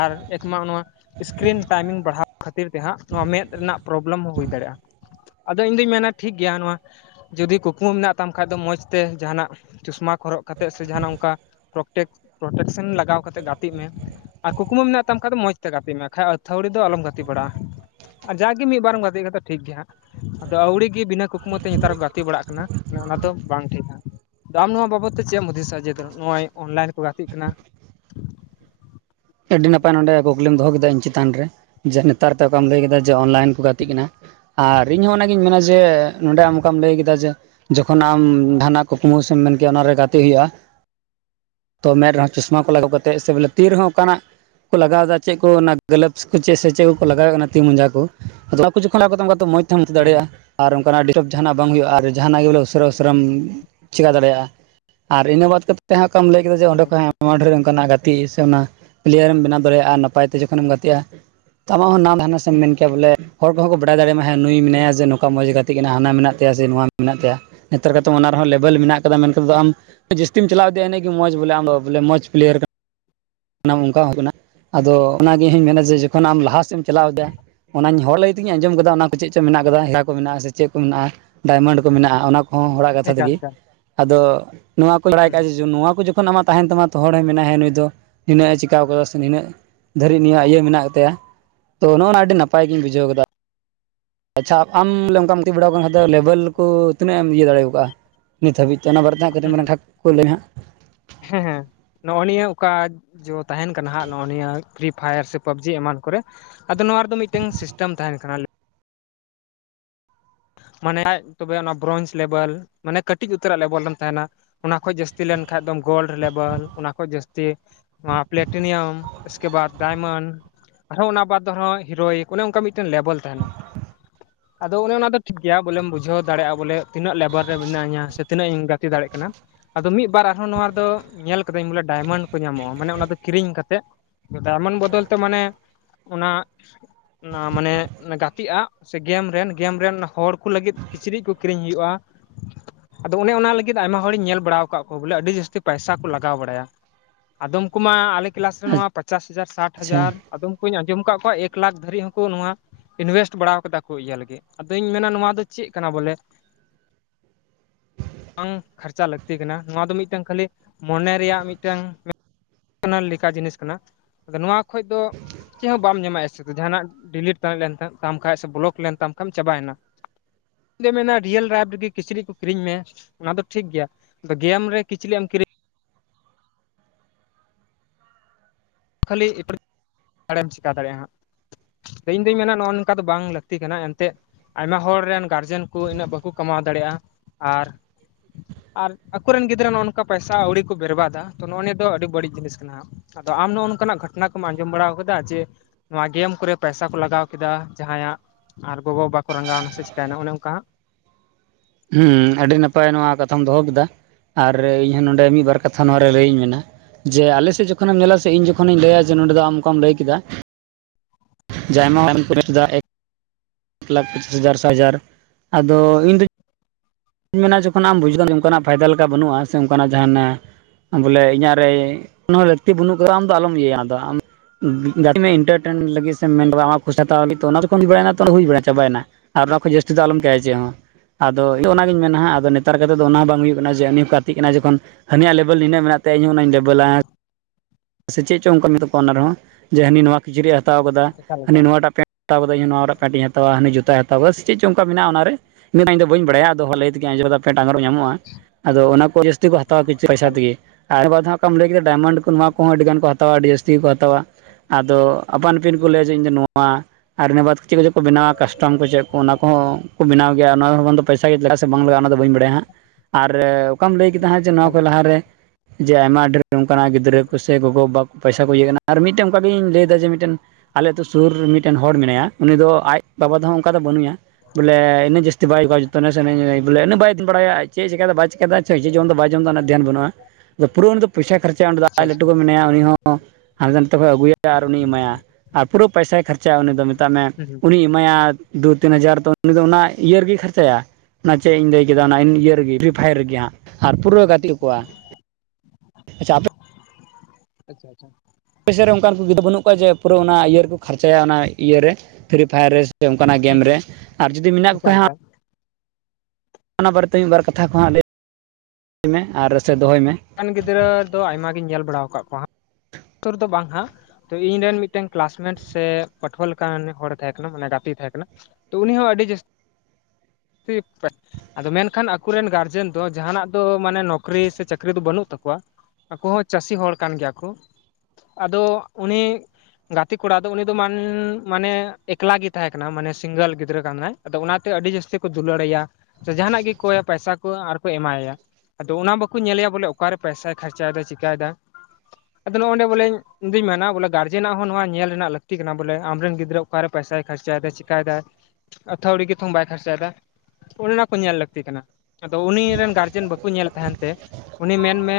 ᱟᱨ ᱮᱠᱢᱟ ᱱᱚᱣᱟ ᱮᱥᱠᱨᱤᱱ ᱴᱟᱭᱢᱤᱝ ᱵᱟᱲᱦᱟᱣ ᱠᱷᱟᱹᱛᱤᱨ ᱛᱮ ᱦᱟᱸᱜ ᱱᱚᱣᱟ ᱢᱮᱸᱫ ᱨᱮᱱᱟᱜ ᱯᱨᱚᱵᱞᱮᱢ ᱦᱚᱸ ᱦᱩᱭ ᱫᱟᱲᱮᱭᱟᱜᱼᱟ᱾ ᱟᱫᱚ ᱤᱧ ᱫᱩᱧ ᱢᱮᱱᱟ ᱴᱷᱤᱠ ᱜᱮᱭᱟ ᱱᱚᱣᱟ ᱡᱩᱫᱤ ᱠᱩᱠᱢᱩ ᱢᱮᱱᱟᱜ ᱛᱟᱢ ᱠᱷᱟᱡ ᱫᱚ ᱢᱚᱸᱡᱽ ᱛᱮ ᱡᱟᱦᱟᱱᱟᱜ ᱪᱚᱥᱢᱟ ᱠᱚ ᱦᱚᱨᱚᱜ ᱠᱟᱛᱮᱫ ᱥᱮ ᱡᱟᱦᱟᱱᱟᱜ ᱚᱱᱠᱟ ᱯᱨᱚᱠᱴᱮᱠ ᱯᱨᱚᱴᱮᱠᱥᱮᱱ ᱞᱟ ᱜᱟᱣ ᱠᱟᱛᱮᱫ ᱜᱟᱛᱮᱜ ᱢᱮ ᱟᱨ ᱠᱩᱠᱢᱩ ᱢᱮᱱᱟᱜ ᱛᱟᱢ ᱠᱷᱟᱡ ᱫᱚ ᱢᱚᱸᱡᱽ ᱛᱮ ᱜᱟᱛᱮᱜ ᱢᱮ ᱵᱟᱠᱷᱟᱡ ᱟᱹᱛᱷᱟᱲᱤ ᱫᱚ ᱟᱞᱚᱢ ᱜᱟᱛᱮ ᱵᱟᱲᱟᱜᱼᱟ᱾ ᱡᱟᱜᱽᱜᱮ ᱢᱤᱫ ᱵᱟᱨᱮᱢ ᱜᱟᱛᱮᱜ ᱠᱷᱟᱡ ᱴᱷᱤᱠ ᱜᱮᱭᱟ ᱦᱟᱸᱜ ᱟᱫᱚ ᱟᱹᱣᱲᱤ ᱜᱮ ᱵᱤᱱᱟᱹ ᱠᱩᱠᱢᱩ ᱛᱮ ᱱᱮᱛᱟᱨ ᱠᱚ ᱜᱟᱛᱮ ᱵᱟᱲᱟᱜ ᱠᱟᱱᱟ᱾ ᱚᱱᱟ ᱫᱚ ᱵᱟᱝ ᱴᱷᱤᱠᱟ ᱟᱢ ᱱᱚᱣᱟ ᱵᱟᱵᱚᱫ ᱛᱮ ᱪᱮᱫ ᱮᱢ ᱦᱩᱫᱤᱥᱟ ᱡᱮ ᱱᱚᱜᱼᱚᱭ ᱚᱱᱞᱟᱭᱤᱱ ᱛᱮ ᱠᱚ ᱜᱟᱛᱮᱜ ᱠᱟᱱᱟ᱾ [inaudible] ᱟᱹᱰᱤ ᱱᱟᱯᱟᱭ ᱱᱚᱰᱮ ᱠᱩᱠᱞᱤᱢ ᱫᱚᱦᱚ ᱠᱮᱫᱟ ᱤᱧ ᱪᱮᱛᱟᱱ ᱨᱮ ᱡᱮ ᱱᱮᱛᱟᱨ ᱛᱮ ᱚᱠᱟᱢ ᱞᱟᱹᱭ ᱠᱮᱫᱟ ᱡᱮ ᱚᱱᱞᱟᱭᱤᱱ ᱠᱚ ᱜᱟᱛᱮᱜ ᱠᱟᱱᱟ ᱟᱨ ᱤᱧ ᱦᱚᱸ ᱚᱱᱟᱜᱤᱧ ᱢᱮᱱᱟ ᱡᱮ ᱱᱚᱰᱮ ᱟᱢ ᱚᱱᱠᱟᱢ ᱞᱟᱹᱭ ᱠᱮᱫᱟ ᱡᱮ ᱡᱚᱠᱷᱚᱱ ᱟᱢ ᱡᱟᱦᱱᱟᱜ ᱠᱩᱠᱢᱩ ᱥᱮᱢ ᱢᱮᱱ ᱠᱮ ᱚᱱᱟᱨᱮ ᱜᱟᱛᱮᱜ ᱦᱩᱭᱩᱜᱼᱟ ᱛᱚ ᱢᱮᱫ ᱨᱮᱦᱚᱸ ᱪᱚᱥᱢᱟ ᱠᱚ ᱞᱟᱜᱟᱣ ᱠᱟᱛᱮᱮᱫ ᱥᱮ ᱵᱚᱞᱮ ᱛᱤ ᱨᱮᱦᱚᱸ ᱚᱚᱱᱠᱟᱱᱟᱜ ᱠᱚ ᱞᱟᱜᱟᱣᱮᱫᱫᱟ ᱪᱮᱫ ᱠᱚ ᱚᱱᱟ ᱜᱞᱟᱵᱽᱥ ᱠᱚ ᱪᱮᱫ ᱥᱮ ᱪᱮᱫ ᱠᱚᱠᱚ ᱞᱟᱜᱟᱣᱮᱫ ᱠᱟᱱᱟ ᱛᱤ ᱢᱚᱡᱟ ᱠᱚ ᱟᱫᱚ ᱚᱱᱟ ᱠᱚ [unintelligible] ᱢᱚᱡᱽ [unintelligible] ᱦᱩᱸ ᱫᱟᱲᱮᱭᱟᱜᱼᱟ ᱟᱨ ᱚᱱᱠᱟᱱᱟᱜ [unintelligible] ᱡᱟᱦᱟᱱᱟᱜ ᱵᱟᱝ ᱦᱩᱭᱩᱜᱼᱟ ᱟᱨ ᱡᱟᱦᱟᱱᱟᱜ ᱜᱮ ᱵᱚᱞᱮ ᱩᱥᱟᱹᱨᱟ ᱩᱥᱟᱹᱨᱟᱢ ᱪᱮᱠᱟ ᱫᱟᱲᱮᱭᱟᱜᱼᱟ ᱟᱨ ᱤᱱᱟᱹ ᱵᱟᱫ ᱠᱟᱛᱮᱫ ᱮᱢ ᱞᱟᱹᱭ ᱠᱮᱫᱟ ᱡ ᱚᱸᱰᱮ ᱦᱩᱸ ᱠᱷᱚᱱ ᱟᱭᱢᱟ ᱰᱷᱮᱨ ᱚᱱᱠᱟᱱᱟᱜ ᱜᱟᱛᱮᱜ ᱥᱮ ᱚᱱᱟ ᱯᱞᱮᱭᱟᱨᱮᱢ ᱵᱮᱱᱟᱣ ᱫᱟᱲᱮᱭᱟᱜᱼᱟ ᱱᱟᱯᱟᱭ ᱛᱮ ᱡᱚᱠᱷᱚᱱᱮᱢ ᱜᱟᱛᱮᱜᱼᱟ ᱛᱟᱢᱟ ᱦᱚᱸ ᱱᱟᱡ [unintelligible] ᱮᱢ ᱢᱮᱱ ᱠᱮᱭᱟ ᱵᱚᱞᱮ ᱦᱚᱲ ᱠᱚᱦᱚᱸ ᱠᱚ ᱵᱟᱰᱟᱭ ᱫᱟᱲᱮᱭᱟᱜᱟ ᱦᱮ ᱱᱩᱭ ᱢᱮᱱᱟᱭᱟ ᱡᱮ ᱱᱚᱝᱠᱟ ᱢᱚᱡᱽ ᱜᱟ ᱛᱤᱜ ᱠᱟᱱᱟ ᱦᱟᱱᱟ ᱢᱮᱱᱟᱜ ᱛᱟᱭᱟ ᱥᱮ ᱱᱚᱣᱟ ᱢᱮᱱᱟᱜ ᱛᱟᱭᱟ ᱱᱮᱛᱟᱨ ᱜᱟᱛᱮ ᱚᱱᱟ ᱨᱮᱦᱚᱸ ᱞᱮᱵᱮᱞ ᱢᱮᱱᱟᱜ ᱠᱟᱫᱟ ᱢᱮᱱᱠᱷᱟᱱ ᱫᱚ ᱟᱢ ᱡᱟᱹᱛᱤᱢ ᱪᱟᱞᱟᱣ ᱤᱫᱤᱜ-ᱟ ᱩᱱᱟᱹᱜ ᱜᱤ ᱢᱚᱡᱽ ᱵᱚᱞᱮ ᱟᱢ ᱫᱚ ᱢᱚᱢᱷ ᱯᱞᱮᱭᱟᱨ ᱠᱟ ᱱᱟᱢ ᱚᱱᱠᱟ ᱦᱚᱸ ᱠᱟᱱᱟ ᱟᱫᱚ ᱚᱱᱟᱜᱮ ᱤᱧ ᱢᱮᱱᱟ ᱡᱮ ᱡᱚᱠᱷᱚᱱ ᱟᱢ ᱞᱟᱦᱟ ᱥᱮᱫ ᱮᱢ ᱪᱟᱞᱟᱣᱮᱫᱟ ᱚᱱᱟᱧ ᱦᱚᱲ ᱞᱟᱹᱭ ᱛᱮᱜᱤᱧ ᱟᱸᱡᱚᱢ ᱠᱟᱫᱟ ᱚᱱᱟ ᱠᱚ ᱪᱮᱫ ᱪᱚ ᱢᱮᱱᱟᱜ ᱠᱟᱫᱟ ᱦᱮᱨᱟ ᱠᱚ ᱢᱮᱱᱟᱜᱼᱟ ᱥᱮ ᱪᱮᱫ ᱠᱚ ᱢᱮᱱᱟᱜᱼᱟ ᱰᱟᱭᱢᱚᱱᱰ ᱢᱮᱱᱟᱜᱼᱟ ᱚᱱᱟ ᱠᱚᱦᱚᱸ ᱦᱚᱲᱟᱜ ᱠᱟᱛᱷᱟ ᱮᱠᱟᱞ ᱛᱮᱜᱮ ᱮᱠᱟᱞ ᱟᱫᱚ ᱱᱚᱣᱟ ᱠᱚ ᱵᱟᱲᱟᱭ ᱦᱩᱸ ᱠᱟᱜᱼᱟ ᱱᱚᱣᱟ ᱠᱚ ᱛᱚᱠᱷᱚᱱ ᱟᱢᱟᱜ ᱛᱟᱦᱮᱱ ᱛᱟᱢᱟ ᱛᱚ ᱦᱚᱲᱮ ᱢᱮᱱᱟ ᱦᱮᱸ ᱱᱩᱭ ᱫᱚ ᱱᱤᱱᱟᱹᱜ ᱮ ᱪᱤᱠᱟᱹ ᱠᱟᱫᱟ ᱥᱮ ᱱᱤᱱᱟᱹᱜ ᱫᱷᱟᱹᱨᱤᱡ ᱱᱤᱭᱟ ᱤᱭᱟᱹ ᱢᱮᱱᱟᱜ ᱛᱟᱭᱟ ᱛᱚ ᱱᱚᱜᱼᱚᱱᱟ ᱟᱹᱰᱤ ᱱᱟᱯᱟᱭ ᱜᱤᱧ ᱵᱩᱡᱷᱟᱣ ᱠᱮᱫᱟ ᱟᱪᱪᱷᱟ ᱟᱢ ᱚᱱᱠᱟᱢ ᱜᱟᱛᱤ ᱵᱟᱲᱟᱟᱣ ᱠᱟᱜ ᱠᱷᱟᱱ ᱫᱚ ᱞᱮᱵᱮᱞ ᱠᱚ ᱛᱤᱱᱟᱹᱜ ᱮᱢ ᱤᱭᱟᱹ ᱫᱟᱲᱮᱣ ᱟᱠᱟᱜᱼᱟ ᱱᱤᱛ ᱦᱟᱹᱵᱤᱡ ᱛᱮ ᱚᱱᱟ ᱵᱟᱨᱮᱛᱮ ᱠᱟᱹᱴᱤᱡ ᱦᱩᱸ ᱦᱟᱸᱜ ᱠᱚ ᱞᱟᱹᱭ ᱢᱮ ᱦᱟᱸᱜ ᱦᱮᱸ ᱦᱮᱸ ᱱᱚᱜᱼᱚᱭ ᱱᱤᱭᱟᱹ ᱚᱠᱟ ᱡᱚ ᱛᱟᱦᱮᱱ ᱠᱟᱱᱟ ᱦᱟᱸᱜ ᱱᱚᱜᱼᱚ ᱱᱤᱭᱟᱹ ᱯᱷᱨᱤ ᱯᱷᱟᱭᱟᱨ ᱥᱮ ᱯᱟᱵᱡᱤ ᱮᱢᱟᱱ ᱠᱚᱨᱮ ᱟᱫᱚ ᱱᱚᱣᱟ ᱨᱮᱫᱚ ᱢᱤᱫᱴᱮᱱ ᱥᱤᱥᱴᱮᱢ ᱛᱟᱦᱮᱱ ᱠᱟᱱᱟ ᱢᱟᱱᱮ ᱟᱡ ᱛᱚᱵᱮ ᱚᱱᱟ ᱵᱨᱚᱡᱽ ᱞᱮᱵᱮᱞ ᱢᱟᱱᱮ ᱠᱟᱹᱴᱤᱡ ᱩᱛᱟᱹᱨᱟᱜ ᱞᱮᱵᱮᱞ ᱨᱮᱢ ᱛᱟᱦᱮᱱᱟ ᱚᱱᱟ ᱠᱷᱚᱡ ᱡᱟᱹᱥᱛᱤ ᱞᱮᱱᱠᱷᱟᱡ ᱫᱚ ᱜᱳᱞᱰ ᱞᱮᱵᱮᱞ ᱚᱱᱟ ᱠᱷᱚᱡ ᱡᱟᱹᱥᱛᱤ ᱱᱚᱣᱟ ᱯᱞᱟᱴᱤᱱᱤᱭᱟᱢ ᱥᱠᱮ ᱵᱟᱫ ᱰᱟᱭᱢᱚᱱᱰ ᱟᱨᱦᱚᱸ ᱚᱱᱟ ᱵᱟᱫ ᱦᱤᱨᱳᱭᱤᱠ ᱚᱱᱮ ᱚᱱᱠᱟ ᱢᱤᱫᱴᱮᱱ ᱞᱮᱵᱮᱞ ᱛᱟᱦᱮᱱᱟ ᱟᱫᱚ ᱚᱱᱮ ᱚᱱᱟ ᱫᱚ ᱴᱷᱤᱠ ᱜᱮᱭᱟ ᱵᱚᱞᱮ ᱵᱩᱡᱷᱟᱹᱣ ᱫᱟᱲᱮᱭᱟᱜᱼᱟ ᱵᱚᱞ ᱛᱤᱱᱟᱹ ᱞᱮᱵᱮᱠ ᱨᱮ ᱢᱮᱱᱟᱧᱟ ᱥᱮ ᱛᱤᱱᱟᱹᱜ ᱤᱧ ᱜᱟᱛᱮ ᱫᱟᱲᱮᱭᱟᱜ ᱠᱟᱱᱟ ᱟᱫᱚ ᱢᱤᱫᱵᱟᱨ ᱟᱨᱦᱚᱸ ᱱᱚᱣᱟ ᱨᱮᱫᱚ ᱧᱮᱞ ᱠᱟᱫᱟᱹᱧ ᱵᱚᱞᱮ ᱰᱟᱭᱢᱚᱱᱰ ᱠᱚ ᱧᱟᱢᱚᱜᱼᱟ ᱢᱟᱱᱮ ᱚᱱᱟ ᱫᱚ ᱠᱤᱨᱤᱧ ᱠᱟᱛᱮᱜ ᱰᱟᱭᱢᱚᱱᱰ ᱵᱚᱫᱚᱞᱛᱮ ᱢᱟᱱᱮ ᱚᱱᱟ ᱚᱱᱟ ᱢᱟᱱᱮ ᱜᱟᱛᱮᱜᱼᱟᱜ ᱥᱮ ᱜᱮᱢ ᱨᱮᱱ ᱜᱮᱢ ᱨᱮᱱ ᱦᱚᱲ ᱩᱱᱠᱩ ᱞᱟᱹᱜᱤᱫ ᱠᱤᱪᱨᱤᱡᱽ ᱠᱚ ᱠᱤᱨᱤᱧ ᱦᱩᱭᱩᱜᱼᱟ ᱟᱫᱚ ᱚᱱᱮ ᱚᱱᱟ ᱞᱟᱹᱜᱤᱫ ᱟᱭᱢᱟ ᱦᱚᱲᱤᱧ ᱧᱮᱞ ᱵᱟᱲᱟ ᱟᱠᱟᱫ ᱠᱚᱣᱟ ᱵᱚᱞᱮ ᱟᱹᱰᱤ ᱡᱟᱹᱥᱛᱤ ᱯᱟᱭᱥᱟ ᱠᱚ ᱞᱟᱜᱟᱣ ᱵᱟᱲᱟᱭᱟ ᱟᱫᱚᱢ ᱠᱚᱢᱟ ᱟᱞᱮ ᱠᱮᱞᱟᱥ ᱨᱮ ᱱᱚᱣᱟ ᱯᱚᱪᱟᱥ ᱦᱟᱡᱟᱨ ᱥᱟᱴ ᱟᱪᱪᱷᱟ ᱦᱟᱡᱟᱨ ᱟᱫᱚᱢ ᱠᱩᱧ ᱟᱸᱡᱚᱢ ᱟᱠᱟᱫ ᱠᱚᱣᱟ ᱮᱠ ᱞᱟᱠᱷ ᱫᱷᱟᱹᱨᱤᱡ ᱦᱚᱸᱠᱚ ᱱᱚᱣᱟ ᱤᱱᱵᱷᱮᱥᱴ ᱵᱟᱲᱟ ᱠᱟᱫᱟ ᱠᱚ ᱤᱭᱟᱹ ᱞᱟᱹᱜᱤᱫ ᱛᱟᱭᱤᱧ ᱢᱮᱱᱟ ᱱᱚᱣᱟ ᱫᱚ ᱪᱮᱫ ᱠᱟᱱᱟ ᱵᱚᱞᱮ ᱵᱟᱝ ᱠᱷᱚᱨᱪᱟ ᱞᱟᱹᱠᱛᱤ ᱠᱟᱱᱟ ᱱᱚᱣᱟ ᱫᱚ ᱢᱤᱫᱴᱟᱝ ᱠᱷᱟᱹᱞᱤ ᱢᱚᱱᱮ ᱨᱮᱭᱟᱜ ᱢᱤᱫᱴᱟᱝ [unintelligible] ᱞᱮᱠᱟ ᱡᱤᱱᱤᱥ ᱠᱟᱱᱟ ᱟᱫᱚ ᱱᱚᱣᱟ ᱠᱷᱚᱡ ᱫᱚ ᱪᱮᱫ ᱦᱚᱸ ᱵᱟᱢ ᱧᱟᱢᱟᱼᱟ ᱮ ᱥᱟᱛᱷᱮ ᱡᱟᱦᱟᱱᱟᱜ ᱰᱤᱞᱤᱴ ᱛᱟᱦᱮᱸ ᱞᱮᱱ ᱛᱟᱢ ᱠᱷᱟᱡ ᱥᱮ ᱵᱞᱚᱠ ᱞᱮᱱ ᱛᱟᱢ ᱠᱷᱟᱢ ᱪᱟᱵᱟᱭᱮᱱᱟ ᱤᱧ ᱢᱮᱱᱟ ᱨᱤᱭᱮᱞ ᱞᱟᱭᱤᱯᱷ ᱨᱮᱜᱮ ᱠᱤᱪᱨᱤᱡ ᱠᱚ ᱠᱤᱨᱤᱧ ᱢᱮ ᱚᱱᱟ ᱫᱚ ᱴᱷᱤᱠ ᱜᱮᱭᱟ ᱟᱫᱚ ᱜᱮᱢ ᱨᱮ ᱠᱤᱪᱨᱤᱡ ᱮᱢ ᱠᱤᱨᱤᱧ ᱠᱷᱟᱹᱞᱤ ᱟᱲᱮᱢ ᱪᱮᱠᱟ ᱫᱟᱲᱮᱭᱟᱜᱼᱟ ᱦᱟᱸᱜ ᱤᱧ ᱫᱩᱧ ᱢᱮᱱᱟ ᱱᱚᱜᱼᱚ ᱱᱚᱝᱠᱟ ᱫᱚ ᱵᱟᱝ ᱞᱟᱹᱠᱛᱤ ᱠᱟᱱᱟ ᱮᱱᱛᱮᱜ ᱟᱭᱢᱟ ᱦᱚᱲ ᱨᱮᱱ ᱜᱟᱨᱡᱮᱱ ᱠᱚ ᱩᱱᱟᱹᱜ ᱵᱟᱠᱚ ᱠᱟᱢᱟᱣ ᱫᱟᱲᱮᱭᱟᱜᱼᱟ ᱟᱨ ᱟᱨ ᱟᱠᱚᱨᱮᱱ ᱜᱤᱫᱽᱨᱟᱹ ᱱᱚᱜᱼᱚ ᱱᱚᱝᱠᱟ ᱯᱚᱭᱥᱟ ᱟᱹᱣᱲᱤ ᱠᱚ ᱵᱮᱨᱵᱟᱫᱟ ᱛᱚ ᱱᱚᱜᱼᱚᱭ ᱱᱤᱭᱟᱹ ᱫᱚ ᱟᱹᱰᱤ ᱵᱟᱹᱲᱤᱡ ᱡᱤᱱᱤᱥ ᱠᱟᱱᱟ ᱟᱫᱚ ᱟᱢ ᱱᱚᱜᱼᱚ ᱱᱚᱝᱠᱟᱱᱟᱜ ᱜᱷᱚᱴᱚ ᱠᱚᱢ ᱟᱸᱡᱚᱢ ᱵᱟᱲᱟᱣ ᱟ ᱡᱮ ᱱᱚᱣᱟ ᱜᱮᱢ ᱠᱚᱨᱮ ᱯᱚᱭᱥᱟ ᱠᱚ ᱞᱟᱜᱟᱣ ᱠᱮᱫᱟ ᱡᱟᱦᱟᱸᱭᱟᱜ ᱟᱨ ᱜᱚᱜᱚᱼᱵᱟ ᱠᱚ ᱨᱟᱸᱜᱟᱣᱱᱟ ᱥᱮ ᱪᱤᱠᱟᱭᱱᱟ ᱚᱱᱮ ᱚᱱᱠᱟᱸ ᱦᱮᱸ ᱟᱹᱰᱤ ᱱᱟᱯᱟᱭ ᱱᱚᱣᱟ ᱠᱟᱛᱷᱟᱢ ᱫᱚᱦᱚ ᱠᱮᱫᱟ ᱟᱨ ᱤᱧᱦ ᱱᱚᱰᱮ ᱢᱤᱫᱵᱟᱨ ᱠᱟᱛᱷᱟ ᱱᱚᱮ ᱞᱟᱹᱭᱟᱹᱧ ᱢᱮᱱᱟ ᱡᱮ ᱟᱞᱮᱮᱥᱮᱫ ᱡᱚᱠᱷᱚᱱᱮᱢ ᱧᱮᱞᱟ ᱥᱮ ᱤᱧ ᱡᱚᱠᱷᱚᱱᱤᱧ ᱞᱟᱹᱭᱟᱮ ᱱᱚᱰᱮ ᱫᱚ ᱟᱢ ᱚᱠᱟᱢ ᱞᱟᱹᱭ ᱠᱮᱫᱟ ᱮᱢ ᱞᱟᱠᱷ ᱯᱚᱸᱪᱤᱥ ᱦᱟᱡᱟᱨ ᱟᱫᱚ ᱤᱧ ᱫᱚ ᱤᱧ ᱢᱮᱱᱟ ᱡᱚᱠᱷᱚᱱ ᱟᱢ ᱵᱩᱡᱷᱣ ᱚᱱᱠᱟᱱᱟᱜ ᱯᱷᱟᱭᱫᱟ ᱞᱮᱠᱟ ᱵᱟᱹᱱᱩᱜᱼᱟ ᱥᱮ ᱚᱱᱠᱟᱱᱟᱜ ᱡᱟᱦᱟᱱᱟᱜ ᱵᱚᱞᱮ ᱤᱧᱟᱹᱜ ᱨᱮ ᱞᱟᱹᱠᱛᱤ ᱵᱟᱹᱱᱩᱜ ᱟᱠᱟᱫᱟ ᱟᱢ ᱫᱚ ᱟᱞᱚᱢ ᱤᱭᱟᱹᱭᱟ ᱟᱫᱚ ᱜᱟᱛᱮᱢ ᱤᱱᱴᱟᱨᱴᱮᱱ ᱞᱟᱹᱜᱤᱫ ᱥᱮ ᱢᱮᱱ ᱞᱟᱹᱜᱤᱫ ᱚᱱᱟᱚ ᱠᱷᱚᱱ ᱦᱩᱭ ᱵᱟᱲᱟᱭᱱᱟ ᱛᱚ ᱦᱩᱭ ᱵᱟᱲᱟ ᱪᱟᱵᱟᱭᱮᱱᱟ᱾ ᱟᱨ ᱚᱱᱟ ᱠᱷᱚᱱ ᱡᱟᱹᱥᱛᱤ ᱫᱚ ᱟᱞᱚᱢ ᱠᱮ ᱪᱮ ᱦᱚᱸ ᱟᱫᱚ ᱚᱱᱟᱜᱤᱧ ᱢᱮᱱᱟ ᱦᱸᱜ ᱟᱫᱚ ᱱᱮᱛᱟᱨ ᱠᱟᱛᱮᱫ ᱫᱚ ᱚᱱᱟ ᱦᱚᱸ ᱵᱟᱝ ᱦᱩᱭᱩᱜ ᱠᱟᱱᱟ ᱡᱮ ᱩᱱᱤ ᱦᱚᱸ ᱜᱟᱛᱮᱜ ᱠᱟᱱᱟᱭ ᱡᱚᱠᱷᱚᱱ ᱦᱟᱱᱤᱭᱟᱜ ᱞᱮᱵᱮᱞ ᱤᱱᱟᱹᱜ ᱢᱮᱱᱟᱜ ᱛᱟᱭ ᱤᱧᱚᱸ ᱚᱱᱟᱧ ᱞᱮᱵᱮᱞᱟ ᱥᱮ ᱪᱮᱫ ᱪᱚᱝ ᱚᱝᱠᱟ ᱚᱱᱟ ᱨᱮᱦᱚᱸ ᱡᱮ ᱦᱟᱹᱱᱤ ᱱᱚᱣᱟ ᱠᱤᱪᱨᱤᱡ ᱮ ᱦᱟᱛᱟᱣ ᱠᱟᱫᱟ ᱮᱠᱟᱞ ᱦᱟᱹᱱᱤ ᱮᱠᱟᱞ ᱱᱚᱣᱟᱴᱟᱜ ᱯᱮᱱᱴ ᱛᱟᱣᱵᱟᱫᱮ ᱤᱧ ᱱᱚᱣᱟ ᱴᱟᱜ ᱯᱮᱱᱴ ᱤᱧ ᱦᱟᱛᱟᱣᱟ ᱦᱟᱱᱤ ᱡᱩᱛᱟᱭ ᱦᱟᱛᱟᱣᱟ ᱵᱟᱥ ᱪᱮᱫ ᱪᱚᱝ ᱚᱱᱠᱟ ᱢᱮᱱᱟᱜᱼᱟ ᱚᱱᱟᱨᱮ ᱩᱱᱟᱹᱜ ᱫᱚ ᱤᱧ ᱫᱚ ᱵᱟᱹᱧ ᱵᱟᱲᱟᱭᱟ ᱫᱚᱦᱚ ᱞᱟᱹᱭ ᱛᱮᱜᱮ ᱟᱸᱡᱚᱢᱮ ᱫᱟᱯᱮ ᱯᱮᱱᱴ ᱧᱟᱢᱚᱜᱼᱟ ᱟᱫᱚ ᱚᱱᱟ ᱠᱚ ᱡᱟᱹᱥᱛᱤ ᱠᱚ ᱦᱟᱛᱟᱣᱟ ᱠᱪᱷᱩ ᱯᱚᱭᱥᱟ ᱮᱠᱟᱞ ᱛᱮᱜᱮ [unintelligible] ᱚᱠᱟᱢ ᱞᱟᱹᱭ ᱠᱮᱫᱟ ᱰᱟᱭᱢᱚᱱᱰ ᱠᱚ ᱱᱚᱣᱟ ᱠᱚᱦᱚᱸ ᱟᱹᱰᱤ ᱜᱟᱱ ᱠᱚ ᱦᱟᱛᱟᱣᱟ ᱟᱹᱰᱤ ᱡᱥᱛᱤ ᱠᱚᱠᱚ ᱦᱟᱛᱟᱣᱟ ᱟᱫᱚ ᱟᱯᱟᱱ ᱟᱹᱯᱤᱱ ᱠᱚ ᱞᱟᱹᱭᱟ ᱡᱮ ᱤᱧᱫᱚ ᱱᱚᱣᱟ ᱟᱨ ᱤᱱᱟᱹ ᱵᱟᱫ ᱪᱮᱫ ᱠᱚ ᱪᱮᱫ ᱠᱚ ᱵᱮᱱᱟᱣᱟ ᱠᱟᱥᱴᱚᱢ ᱠᱚ ᱪᱮᱫ ᱠᱚ ᱚᱱᱟ ᱠᱚᱦᱚᱸ ᱠᱚ ᱵᱮᱱᱟᱣ ᱜᱮᱭᱟ ᱚᱱᱟ ᱦᱚᱸ ᱵᱟᱝ ᱫᱚ ᱯᱚᱭᱥᱟ [unintelligible] ᱞᱟᱜᱟᱜ-ᱟ ᱥᱮ ᱵᱟᱝ ᱞᱟᱜᱟᱜᱼᱟ ᱚᱱᱟ ᱫᱚ ᱵᱟᱹᱧ ᱵᱟᱲᱟᱭᱟ ᱦᱟᱸᱜ ᱟᱨ ᱚᱠᱟᱢ ᱞᱟᱹᱭ ᱠᱮᱫᱟ ᱦᱟᱸᱜ ᱡᱮ ᱱᱚᱣᱟ ᱮᱠᱟᱞ ᱠᱚ ᱞᱟᱦᱟᱨᱮ ᱡᱮ ᱟᱭᱢᱟ ᱰᱷᱮᱨ ᱚᱱᱠᱟᱱᱟᱜ ᱜᱤᱫᱽᱨᱟᱹ ᱠᱚᱥᱮ ᱜᱚᱜᱚᱼ ᱯᱚᱭᱥᱟ ᱠᱚ ᱤᱭᱟᱹᱜ ᱠᱟᱱᱟ ᱟᱨ ᱢᱤᱫᱴᱮᱱ ᱚᱱᱠᱟᱜᱤᱧ ᱞᱟᱹᱭᱟ ᱡᱮ ᱢᱤᱫᱴᱮᱱ ᱟᱞᱮ ᱟᱹᱛᱩ ᱥᱩᱨ ᱨᱮ ᱢᱤᱫᱴᱮᱱ ᱦᱚᱲ ᱢᱮᱱᱟᱭᱟ ᱩᱱᱤ ᱫᱚ ᱟᱡ ᱵᱟᱵᱟ ᱫᱚ ᱦᱟᱸᱜ ᱚᱱᱠᱟ ᱫᱚ ᱵᱟᱹᱱᱩᱭᱟ ᱵᱚᱞᱮ ᱤᱱᱟᱹ ᱡᱟᱹᱥᱛᱤ ᱵᱟᱭ ᱛᱚᱱᱮ ᱥᱟᱱᱟᱧ ᱵᱚᱞᱮ ᱩᱱᱟᱜ ᱵᱟᱭ ᱵᱟᱲᱟᱭᱟ ᱪᱮᱫ ᱪᱮᱠᱟᱫᱟ ᱵᱟᱭ ᱪᱤᱠᱟᱫᱟ ᱪᱮᱫ ᱠᱚᱪᱚ ᱢᱚᱢ ᱫᱟ ᱵᱟᱭ ᱡᱚᱢ ᱮᱫᱟ ᱩᱱᱟᱹᱜ ᱫᱷᱭᱟᱱ ᱵᱟᱹᱱᱩᱜᱼᱟ ᱩᱯᱨᱩᱢ ᱫᱚ ᱯᱩᱭᱥᱟᱹ ᱠᱷᱚᱨᱪᱟ ᱚᱰᱮᱸ ᱫᱚ ᱟᱪᱪᱷᱟ ᱟᱡ ᱞᱟᱹᱴᱩ ᱟᱪᱪᱷᱟ ᱠᱚ ᱢᱮᱱᱟᱭᱟ ᱩᱱᱤ ᱦᱚᱸ ᱦᱟᱱᱛᱮ ᱱᱟᱛᱮ ᱠᱷᱚᱱ ᱟᱹᱜᱩᱭᱟ ᱟᱨ ᱩᱱᱤᱭ ᱮᱢᱟᱭᱟ ᱟᱨ ᱯᱩᱨᱟᱹ ᱯᱚᱭᱥᱟᱭ ᱠᱷᱚᱨᱪᱟᱭᱼᱟ ᱩᱱᱤ ᱫᱚ ᱢᱮᱛᱟᱜ ᱢᱮ ᱦᱩᱸ ᱦᱩᱸ ᱩᱱᱤᱭ ᱮᱢᱟᱭᱟ ᱫᱩ ᱛᱤᱱ ᱦᱟᱡᱟᱨ ᱛᱚ ᱩᱱᱤᱫᱚ ᱚᱱᱟ ᱤᱭᱟᱹᱨ ᱨᱮ ᱜᱮᱭ ᱠᱷᱚᱨᱪᱟᱭᱟ ᱚᱱᱟ ᱪᱮᱫ ᱤᱧ ᱞᱟᱹᱭ ᱠᱮᱫᱟ ᱚᱱᱟ ᱤᱭᱟᱹ ᱨᱮᱜᱮ ᱯᱷᱨᱤ ᱯᱷᱟᱭᱟᱨ ᱨᱮᱜᱮ ᱦᱟᱸᱜ ᱟᱨ ᱯᱩᱨᱟᱹ ᱜᱟᱛᱮᱜ ᱟᱜᱩ ᱠᱚᱣᱟ ᱟᱪᱪᱷᱟ ᱟᱯᱮ ᱟᱪᱪᱷᱟ ᱟᱪᱪᱷᱟ ᱯᱮᱥᱮᱫ ᱨᱮ ᱚᱱᱠᱟᱱ ᱠᱩ ᱜᱤᱫᱽᱨᱟᱹ ᱵᱟᱹᱱᱩᱜ ᱠᱚᱣᱟ ᱡᱮ ᱯᱩᱨᱟᱹ ᱚᱱᱟ ᱤᱭᱟᱹ ᱨᱮᱠᱚ ᱠᱷᱚᱨᱪᱟᱭᱟ ᱚᱱᱟ ᱤᱭᱟᱹᱨᱮ ᱯᱷᱤᱨᱤ ᱯᱷᱟᱭᱟᱨ ᱨᱮ ᱚᱱᱠᱟᱱᱟᱜ ᱜᱮᱢ ᱦᱩᱸ ᱨᱮ ᱦᱩᱸ ᱟᱨ ᱡᱩᱫᱤ ᱢᱮᱱᱟᱜ ᱠᱚ ᱮᱠᱟᱞ ᱠᱷᱟᱱ ᱦᱟᱸᱜ ᱮᱠᱟᱞ ᱚᱱᱟ ᱵᱟᱨᱮᱛᱮ ᱢᱤᱫ ᱵᱟᱨ ᱠᱟᱛᱷᱟ ᱠᱚ ᱦᱟᱸᱜ ᱞᱟᱹᱭ ᱢᱮ ᱟᱨ ᱥᱮ ᱫᱚᱦᱚᱭ ᱢᱮ ᱟᱱ ᱠᱟᱱ ᱜᱤᱫᱽᱨᱟᱹ ᱫᱚ ᱟᱭᱢᱟ ᱜᱤᱧ ᱧᱮᱞ ᱵᱟᱲᱟ ᱟᱠᱟᱫ ᱠᱚᱣᱟ ᱟᱛᱩ ᱨᱮ ᱫᱚ ᱵᱟᱝ ᱦᱟᱸᱜ ᱛᱚ ᱤᱧᱨᱮ ᱨᱮᱱ ᱢᱤᱫᱴᱮᱱ ᱠᱮᱞᱟᱥᱢᱮᱴ ᱥᱮ ᱯᱟᱹᱴᱷᱩᱣᱟᱹ ᱞᱮᱠᱟᱱ ᱦᱚᱲ ᱛᱟᱦᱮᱸ ᱠᱟᱱᱟ ᱢᱟᱱᱮ ᱜᱟᱛᱮ ᱛᱟᱦᱮᱸ ᱠᱟᱱᱟ ᱛᱚ ᱩᱱᱤ ᱦᱚᱸ ᱟᱹᱰᱤ ᱡᱟᱹᱥᱛᱤ ᱟᱫᱚ ᱢᱮᱱᱠᱷᱟᱱ ᱟᱠᱩᱨᱮᱱ ᱜᱟᱨᱡᱮᱱ ᱫᱚ ᱡᱟᱦᱟᱱᱟᱜ ᱫᱚ ᱢᱟᱱᱮ ᱱᱚᱠᱨᱤ ᱥᱮ ᱪᱟᱹᱠᱨᱤ ᱪᱟᱹᱠᱨᱤ ᱫᱚ ᱵᱟᱹᱱᱩᱜ ᱛᱟᱠᱚᱣᱟ ᱟᱠᱚ ᱦᱚᱸ ᱪᱟᱹᱥᱤ ᱦᱚᱲ ᱠᱟᱱ ᱜᱮᱭᱟ ᱠᱚ ᱟᱫᱚ ᱩᱱᱤ ᱜᱟᱛᱮ ᱠᱚᱲᱟ ᱫᱚ ᱩᱱᱤ ᱫᱚ ᱢᱟᱱ ᱢᱟᱱᱮ ᱮᱠᱞᱟ ᱜᱮᱭ ᱛᱟᱦᱮᱸ ᱠᱟᱱᱟ ᱢᱟᱱᱮ ᱥᱤᱝᱜᱮᱞ ᱜᱤᱫᱽᱨᱟᱹ ᱠᱟᱱᱟᱭ ᱾ ᱟᱫᱚ ᱚᱱᱟᱛᱮ ᱟᱹᱰᱤ ᱡᱟᱹᱥᱛᱤ ᱠᱚ ᱫᱩᱞᱟᱹᱲ ᱟᱭᱟ ᱥᱮ ᱡᱟᱦᱟᱱᱟᱜ ᱜᱮ ᱠᱚᱭᱟ ᱯᱚᱭᱥᱟ ᱠᱚ ᱟᱨ ᱠᱚ ᱮᱢᱟᱭᱟ ᱟᱫᱚ ᱚᱱᱟ ᱵᱟᱠᱚ ᱧᱮᱞᱮᱭᱟ ᱵᱚᱞᱮ ᱚᱠᱟᱨᱮ ᱯᱚᱭᱥᱟᱭ ᱠᱷᱚᱨᱪᱟᱭᱮᱫᱟ ᱪᱤᱠᱟᱭᱮᱫᱟ ᱟᱫᱚ ᱱᱚᱜ ᱚᱰᱮ ᱵᱚᱞᱮ ᱤᱧᱫᱩ ᱢᱮᱱᱟ ᱟᱫᱚ ᱱᱚᱰᱮ ᱵᱚᱞᱮᱧ ᱤᱧ ᱫᱩᱧ ᱢᱟᱱᱟᱣ ᱵᱚᱞᱮ ᱜᱟᱨᱡᱮᱱᱟᱜ ᱦᱚᱸ ᱱᱚᱣᱟ ᱧᱮᱞ ᱨᱮᱱᱟᱜ ᱞᱟᱹᱠᱛᱤ ᱠᱟᱱᱟ ᱵᱚᱞᱮ ᱟᱢᱨᱮᱱ ᱜᱤᱫᱽᱨᱟᱹ ᱚᱠᱟᱨᱮ ᱯᱚᱭᱥᱟᱭ ᱠᱷᱚᱨᱪᱟᱭᱮᱫᱟ ᱪᱮᱠᱟᱭ ᱫᱟᱭ ᱟᱹᱛᱷᱟᱹᱣᱲᱤ ᱜᱮ ᱛᱷᱚᱝ ᱵᱟᱭ ᱠᱷᱚᱨᱪᱟᱭᱮᱫᱟ ᱚᱱᱟ ᱠᱚ ᱧᱮᱞ ᱞᱟᱹᱠᱛᱤ ᱠᱟᱱᱟ ᱟᱫᱚ ᱩᱱᱤ ᱨᱮᱱ ᱜᱟᱨᱡᱮᱱ ᱵᱟᱠᱚ ᱧᱮᱞᱮᱫ ᱛᱟᱦᱮᱱ ᱛᱮ ᱩᱱᱤ ᱢᱮᱱᱢᱮ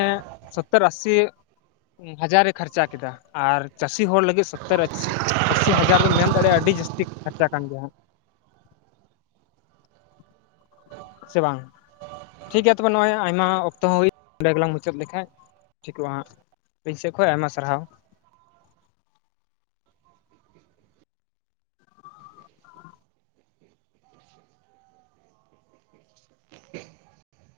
ᱥᱚᱛᱛᱚᱨ ᱟᱥᱤ ᱦᱟᱡᱟᱨᱮ ᱠᱷᱚᱨᱪᱟ ᱠᱮᱫᱟ ᱟᱨ ᱪᱟᱥᱤ ᱦᱚᱲ ᱞᱟᱹᱜᱤᱫ ᱟᱥᱤ ᱦᱟᱡᱟᱨ ᱫᱚᱢ ᱢᱮᱱ ᱫᱟᱲᱮᱭᱟᱜᱼᱟ ᱟᱹᱰᱤ ᱡᱟᱹᱥᱛᱤ ᱠᱷᱚᱨᱪᱟ ᱠᱟᱱ ᱜᱮᱭᱟ ᱦᱟᱸᱜ ᱥᱮ ᱵᱟᱝ ᱴᱷᱤᱠᱜᱮᱭᱟ ᱛᱚᱵᱮ ᱱᱚᱜᱼᱚᱭ ᱟᱭᱢᱟ ᱚᱠᱛᱚ ᱦᱚᱸ ᱦᱩᱭ ᱚᱸᱰᱮ ᱜᱮᱞᱟᱝ ᱢᱩᱪᱟᱹᱫ ᱞᱮᱠᱷᱟᱡ ᱴᱷᱤᱠᱚᱜᱼᱟ ᱦᱟᱸᱜ ᱤᱧ ᱥᱮᱫ ᱠᱷᱚᱱ ᱟᱭᱢᱟ ᱥᱟᱨᱦᱟᱣ [inaudible]